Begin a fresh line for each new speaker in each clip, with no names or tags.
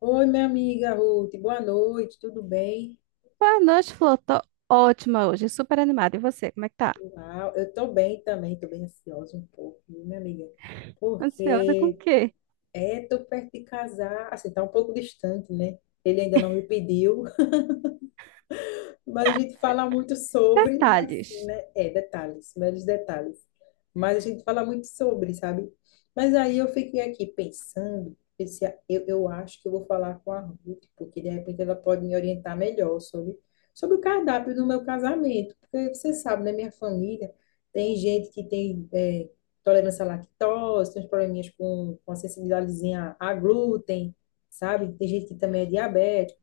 Oi, minha amiga Ruth, boa noite, tudo bem?
Boa noite, Flor. Tô ótima hoje, super animada. E você, como é que tá?
Uau, eu tô bem também, tô bem ansiosa um pouco, viu, minha amiga,
Ansiosa com o
porque
quê?
tô perto de casar, assim, tá um pouco distante, né? Ele ainda não me pediu. Mas a gente fala muito sobre, e
Detalhes.
assim, né? É, detalhes, meros detalhes. Mas a gente fala muito sobre, sabe? Mas aí eu fiquei aqui pensando, pensei, ah, eu acho que eu vou falar com a Ruth, porque de repente ela pode me orientar melhor sobre o cardápio do meu casamento. Porque você sabe, né? Minha família tem gente que tem tolerância à lactose, tem uns probleminhas com a sensibilidadezinha a glúten, sabe? Tem gente que também é diabética.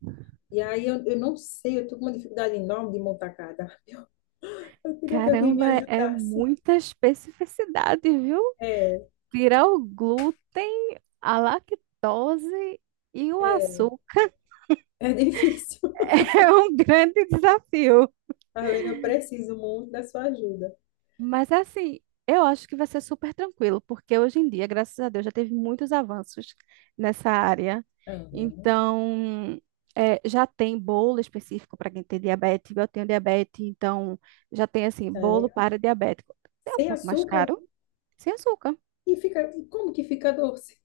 E aí eu não sei, eu tô com uma dificuldade enorme de montar cardápio. Eu queria que alguém me
Caramba, é
ajudasse.
muita especificidade, viu?
É,
Tirar o glúten, a lactose e o
é,
açúcar
é difícil.
é um grande desafio.
Tá vendo? Eu preciso muito da sua ajuda.
Mas assim, eu acho que vai ser super tranquilo, porque hoje em dia, graças a Deus, já teve muitos avanços nessa área.
Aham,
Então, já tem bolo específico para quem tem diabetes. Eu tenho diabetes, então já tem assim, bolo
sério.
para diabético. É um
Sem
pouco mais
açúcar
caro, sem açúcar.
e fica, e como que fica doce?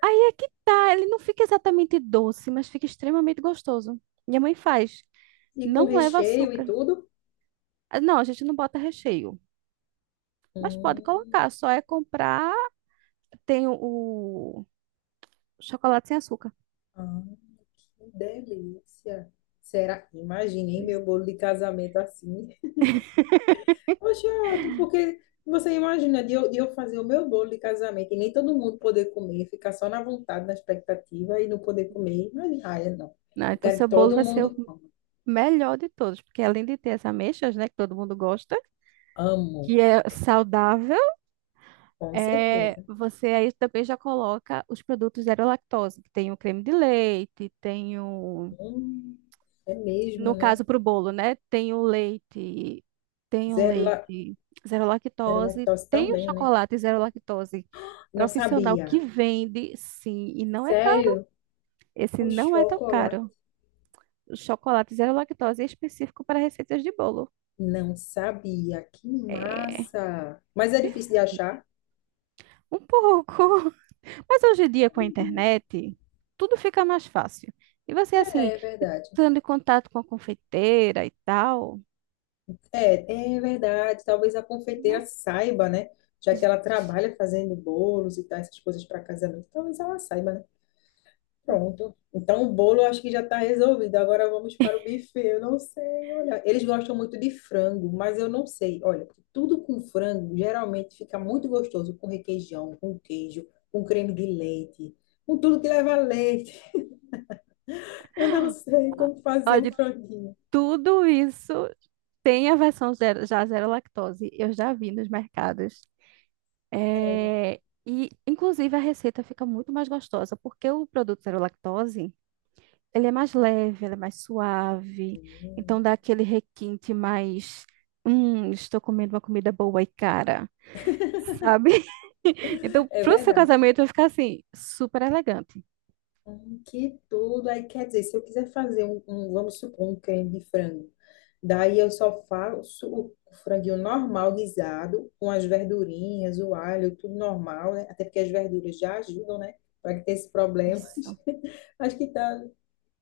Aí é que tá, ele não fica exatamente doce, mas fica extremamente gostoso. Minha mãe faz,
E com
não leva
recheio e
açúcar.
tudo?
Ah, não, a gente não bota recheio, mas pode
Hum,
colocar, só é comprar tem o chocolate sem açúcar.
ah, que delícia. Será? Imaginei
Pois
meu bolo de casamento assim. Poxa, é ótimo, porque você imagina de eu fazer o meu bolo de casamento e nem todo mundo poder comer, ficar só na vontade, na expectativa e não poder comer. Mas, ai, não.
não,
Eu
então
quero
seu
que
bolo
todo
vai ser o
mundo coma.
melhor de todos, porque além de ter as ameixas, né, que todo mundo gosta,
Amo,
que é saudável,
com certeza.
você aí também já coloca os produtos zero lactose, que tem o creme de leite, tem o,
Hum, é mesmo,
no
né?
caso para o bolo, né, tem o
Zero, la,
leite zero
zero
lactose,
lactose
tem o
também, né?
chocolate zero lactose
Não
profissional que
sabia.
vende, sim, e não é caro.
Sério?
Esse
O
não é tão
chocolate?
caro. Chocolate zero lactose é específico para receitas de bolo.
Não sabia. Que
É,
massa! Mas é difícil de
perfeito.
achar?
Um pouco. Mas hoje em dia,
Ai,
com a
meu Deus.
internet, tudo fica mais fácil. E você, assim,
É, é verdade.
entrando em contato com a confeiteira e tal,
É, é verdade. Talvez a
né?
confeiteira saiba, né? Já que ela trabalha fazendo bolos e tal, essas coisas para casamento, talvez ela saiba, né? Pronto. Então o bolo eu acho que já está resolvido. Agora vamos para o buffet. Eu não sei, olha. Eles gostam muito de frango, mas eu não sei. Olha, tudo com frango geralmente fica muito gostoso, com requeijão, com queijo, com creme de leite, com tudo que leva leite. Eu não sei como fazer um
Olha,
franguinho.
tudo isso tem a versão zero, já zero lactose. Eu já vi nos mercados.
Sério.
É, e, inclusive, a receita fica muito mais gostosa, porque o produto zero lactose, ele é mais leve, ele é mais suave, então
Hum,
dá aquele requinte mais, estou comendo uma comida boa e cara, sabe? Então,
É
pro seu
verdade.
casamento vai ficar assim, super elegante.
Que tudo. Aí quer dizer, se eu quiser fazer vamos supor, um creme de frango, daí eu só faço o franguinho normal guisado, com as verdurinhas, o alho, tudo normal, né? Até porque as verduras já ajudam, né? Para que ter esses problemas.
Isso.
Acho que tá,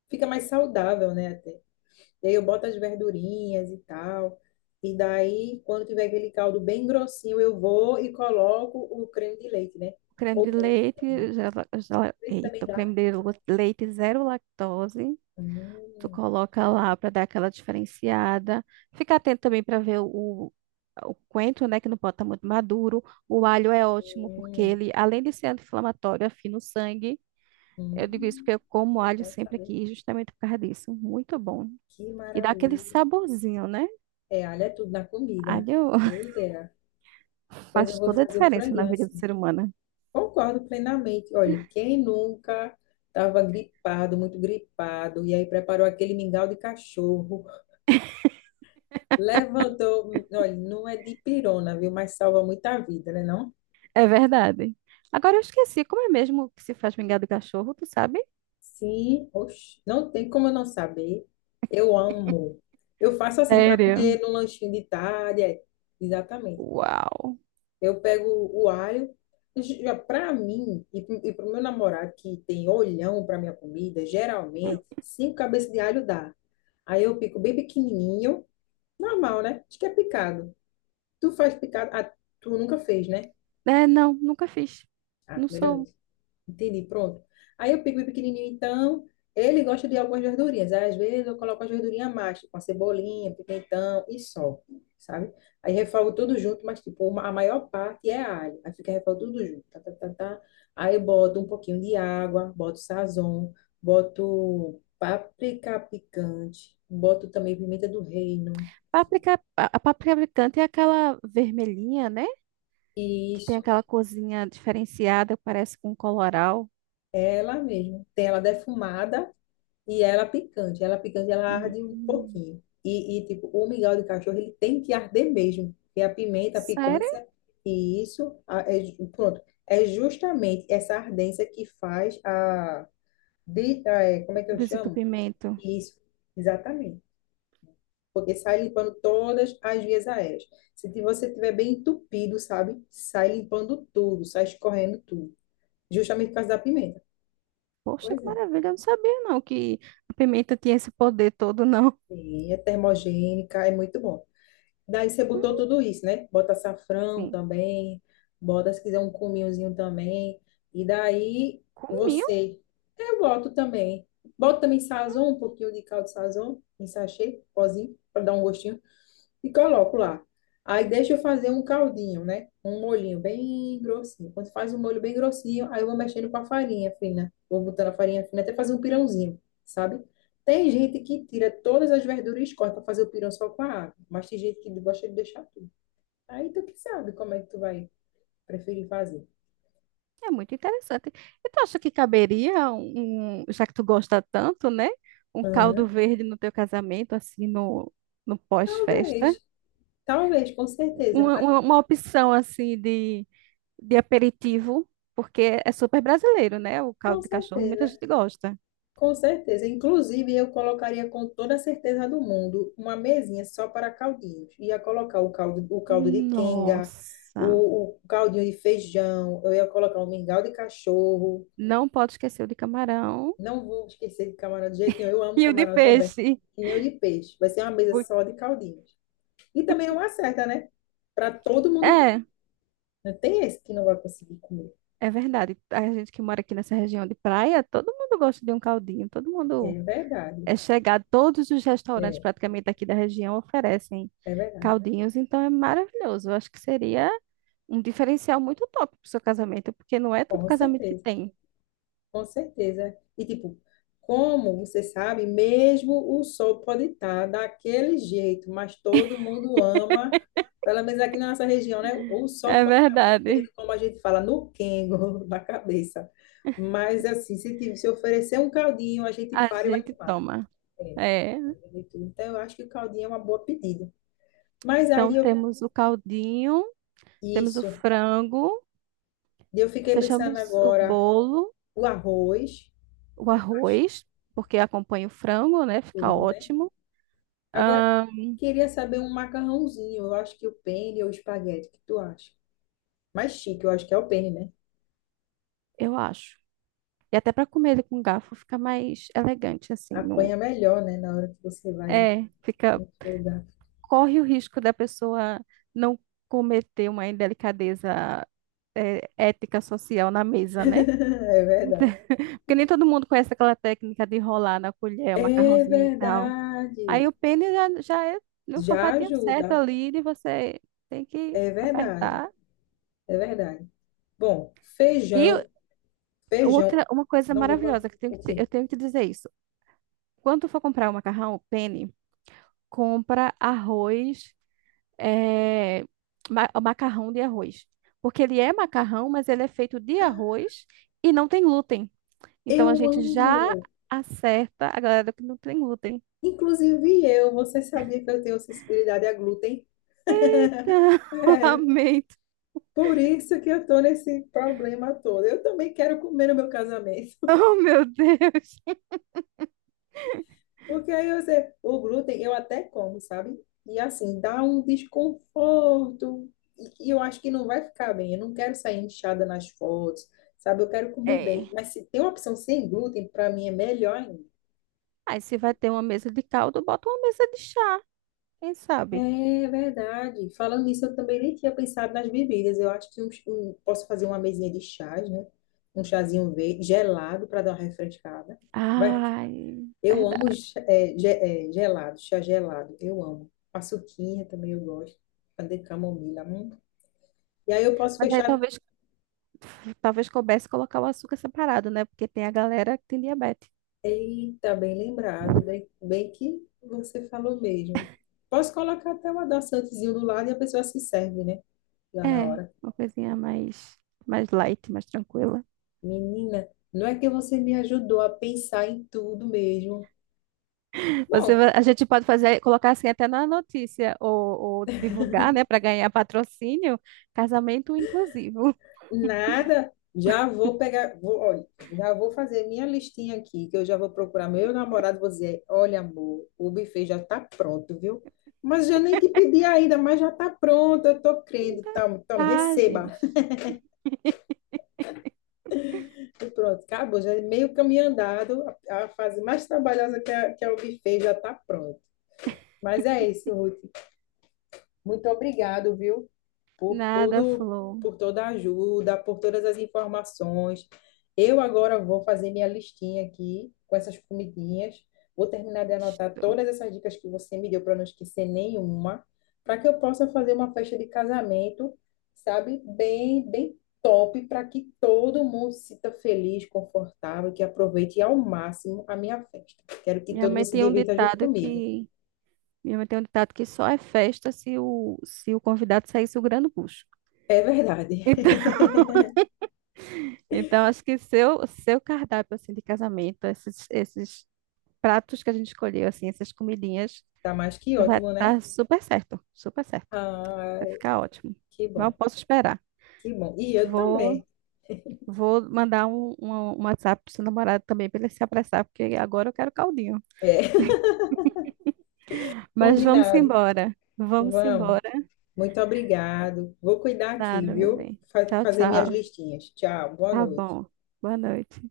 fica mais saudável, né? Até. E aí eu boto as verdurinhas e tal. E daí, quando tiver aquele caldo bem grossinho, eu vou e coloco o creme de leite, né?
Creme
Ou
de
leite,
leite,
leite também
eita, o
dá.
leite zero lactose. Tu
Hum,
coloca lá para dar aquela diferenciada. Fica atento também para ver o coentro, né, que não pode estar muito maduro. O alho é ótimo porque
hum.
ele, além de ser anti-inflamatório, afina o sangue. Eu digo isso
Hum,
porque eu como
que
alho
bom
sempre
saber.
aqui, justamente por causa disso. Muito bom.
Que
E dá aquele
maravilha.
saborzinho, né?
É, alho é tudo na comida.
Alho
Boa ideia. Pois eu
faz
vou
toda a
fazer um
diferença na
franguinho
vida do
assim.
ser humano.
Concordo plenamente. Olha, quem nunca estava gripado, muito gripado, e aí preparou aquele mingau de cachorro, levantou. Olha, não é de pirona, viu? Mas salva muita vida, né, não?
É verdade. Agora eu esqueci, como é mesmo que se faz mingau de cachorro, tu sabe?
Sim, oxe, não tem como eu não saber. Eu amo. Eu faço assim para
Sério?
comer no lanchinho de tarde. Exatamente.
Uau.
Eu pego o alho. Já para mim e para o meu namorado que tem olhão para minha comida, geralmente 5 cabeças de alho dá. Aí eu pico bem pequenininho, normal, né? Acho que é picado. Tu faz picado? Ah, tu nunca fez, né?
Não, nunca fiz.
Ah,
Não
primeira
sou.
vez. Entendi, pronto. Aí eu pico o pequenininho, então, ele gosta de algumas verdurinhas. Aí, às vezes eu coloco as verdurinhas a mais, tipo uma cebolinha, pimentão e só, sabe? Aí refogo tudo junto, mas tipo, a maior parte é alho. Aí fica refogo tudo junto, tá, tá, tá, tá. Aí eu boto um pouquinho de água, boto sazon, boto páprica picante, boto também pimenta do reino.
Páprica, a páprica picante é aquela vermelhinha, né? Que tem
Isso,
aquela corzinha diferenciada, parece com coloral.
ela mesmo. Tem ela defumada. E ela é picante, ela arde um
Hum.
pouquinho. Tipo, o mingau de cachorro, ele tem que arder mesmo. Porque a pimenta, a
Sério?
picância, pronto. É justamente essa ardência que faz é, como é que eu chamo?
Desentupimento.
Isso, exatamente. Porque sai limpando todas as vias aéreas. Se ti- Você tiver bem entupido, sabe? Sai limpando tudo, sai escorrendo tudo. Justamente por causa da pimenta.
Poxa,
Pois
que
é.
maravilha. Eu não sabia, não, que a pimenta tinha esse poder todo, não.
Sim, é termogênica, é muito bom. Daí você botou
Hum,
tudo isso, né? Bota açafrão
sim,
também, bota se quiser um cominhozinho também. E daí
comiam.
você, eu boto também. Bota também sazon, um pouquinho de caldo sazon em sachê, pozinho, para dar um gostinho e coloco lá. Aí deixa eu fazer um caldinho, né? Um molhinho bem grossinho. Quando faz um molho bem grossinho, aí eu vou mexendo com a farinha fina. Vou botando a farinha fina até fazer um pirãozinho, sabe? Tem gente que tira todas as verduras e escorre para fazer o pirão só com a água, mas tem gente que gosta de deixar tudo. Aí tu que sabe como é que tu vai preferir fazer.
É muito interessante. E tu acha que caberia já que tu gosta tanto, né? Um caldo
Aham,
verde no teu casamento, assim, no pós-festa?
Talvez, com certeza, ah,
Uma opção, assim, de aperitivo, porque é super brasileiro, né? O
com
caldo de cachorro, muita
certeza.
gente gosta.
Com certeza. Inclusive, eu colocaria com toda a certeza do mundo uma mesinha só para caldinhos. Ia colocar o caldo de quenga,
Nossa!
o caldinho de feijão, eu ia colocar um mingau de cachorro.
Não pode esquecer o de camarão
Não vou esquecer de camarão de jeito nenhum. Eu amo
e o de
camarão também.
peixe.
E nem o de peixe. Vai ser uma mesa
Por-
só de caldinhos. E também é uma certa, né? Para todo mundo comer.
É.
Não tem esse que não vai conseguir comer.
É verdade. A gente que mora aqui nessa região de praia, todo mundo gosta de um caldinho, todo mundo
É verdade.
é chegado, todos os restaurantes
É,
praticamente aqui da região oferecem
é verdade.
caldinhos, então é maravilhoso. Eu acho que seria um diferencial muito top para o seu casamento, porque não é todo
Com
casamento que
certeza.
tem.
Com certeza. E tipo, como você sabe, mesmo o sol pode estar daquele jeito, mas todo mundo ama, pelo menos aqui na nossa região, né? O sol
É
pode estar batendo,
verdade.
como a gente fala, no quengo, na cabeça. Mas assim, se oferecer um caldinho, a gente
A
para e vai
gente
tomar.
toma.
É.
É.
Então, eu acho que o caldinho é uma boa pedida. Mas
Então
aí, eu,
temos o caldinho, temos o
isso.
frango,
Eu fiquei pensando
fechamos o
agora,
bolo,
o arroz,
o
tu acha
arroz, porque acompanha o frango, né? Fica
tudo, né?
ótimo.
Agora,
Ahn,
queria saber um macarrãozinho. Eu acho que o penne ou espaguete, o que tu acha? Mais chique, eu acho que é o penne, né?
eu acho. E até para comer ele com garfo fica mais elegante, assim. Não,
Apanha melhor, né, na hora que você vai em
fica,
outro lugar.
corre o risco da pessoa não cometer uma indelicadeza ética social na mesa, né?
É verdade.
Porque nem todo mundo conhece aquela técnica de enrolar na colher o
É
macarrãozinho e tal. Aí o
verdade.
pene já, já é no
Já
formatinho certo
ajuda.
ali, de você tem que
É verdade.
apertar.
É verdade. Bom,
E
feijão.
outra, uma coisa
Não vou falar
maravilhosa que
o quê?
eu tenho que te dizer isso. Quando tu for comprar o macarrão, o pene, compra arroz é, macarrão de arroz. Porque ele é macarrão, mas ele é feito de arroz e não tem glúten. Então a
Eu
gente já
amo.
acerta a galera que não tem glúten.
Inclusive eu, você sabia que eu tenho sensibilidade a glúten? É.
Lamento.
Por isso que eu estou nesse problema todo. Eu também quero comer no meu casamento.
Oh, meu Deus.
Porque aí eu sei, o glúten eu até como, sabe? E assim, dá um desconforto. E eu acho que não vai ficar bem. Eu não quero sair inchada nas fotos, sabe? Eu quero comer
É.
bem. Mas se tem uma opção sem glúten, para mim é melhor ainda.
Aí se vai ter uma mesa de caldo, bota uma mesa de chá, quem sabe?
É verdade. Falando nisso, eu também nem tinha pensado nas bebidas. Eu acho que posso fazer uma mesinha de chás, né? Um chazinho verde, gelado, para dar uma refrescada. Vai,
Ai,
eu amo,
verdade.
gelado, chá gelado. Eu amo. Paçoquinha também eu gosto. A de camomila. Hum. E aí eu posso
Mas aí
fechar.
talvez, talvez coubesse colocar o açúcar separado, né? Porque tem a galera que tem diabetes.
Eita, bem lembrado. Bem que você falou mesmo. Posso colocar até um adoçantezinho do lado e a pessoa se serve, né? Lá na
É,
hora.
mais light, mais tranquila.
Menina, não é que você me ajudou a pensar em tudo mesmo. Bom,
A gente pode fazer, colocar assim até na notícia ou divulgar, né, para ganhar patrocínio, casamento inclusivo.
nada. Já vou pegar, vou, olha, já vou fazer minha listinha aqui, que eu já vou procurar meu namorado, vou dizer, olha, amor, o buffet já tá pronto, viu? Mas já nem te pedi ainda, mas já tá pronto, eu tô crendo, tome, tome,
Ah,
receba.
diz.
E pronto, acabou, já é meio caminho andado, a fase mais trabalhosa que é o buffet já tá pronto. Mas é isso, Ruth. Muito obrigado, viu, por
Nada,
tudo,
Flor.
por toda a ajuda, por todas as informações. Eu agora vou fazer minha listinha aqui com essas comidinhas. Vou terminar de anotar
Isto.
todas essas dicas que você me deu para não esquecer nenhuma, para que eu possa fazer uma festa de casamento, sabe, bem top, para que todo mundo se sinta feliz, confortável, que aproveite ao máximo a minha festa. Quero que
Minha
todo mundo
mãe
se
tem um
divirta junto
ditado
comigo.
que só é festa se o convidado sair segurando o bucho.
É verdade.
Então, então acho que seu cardápio assim de casamento, esses pratos que a gente escolheu assim, essas comidinhas,
Tá mais que
vai
ótimo, né?
dar super certo, super certo.
Ai,
Vai ficar ótimo.
que
Não
bom,
posso esperar.
que bom. E eu também.
Vou, vou mandar um WhatsApp pro seu namorado também para ele se apressar, porque agora eu quero caldinho.
É,
Mas vamos
combinado.
embora. Vamos
Vamos.
embora.
Muito obrigado. Vou cuidar aqui,
Nada, meu
viu?
bem. Tchau,
Fazer minhas
tchau.
listinhas. Tchau, boa
Tá
noite.
bom. Boa noite.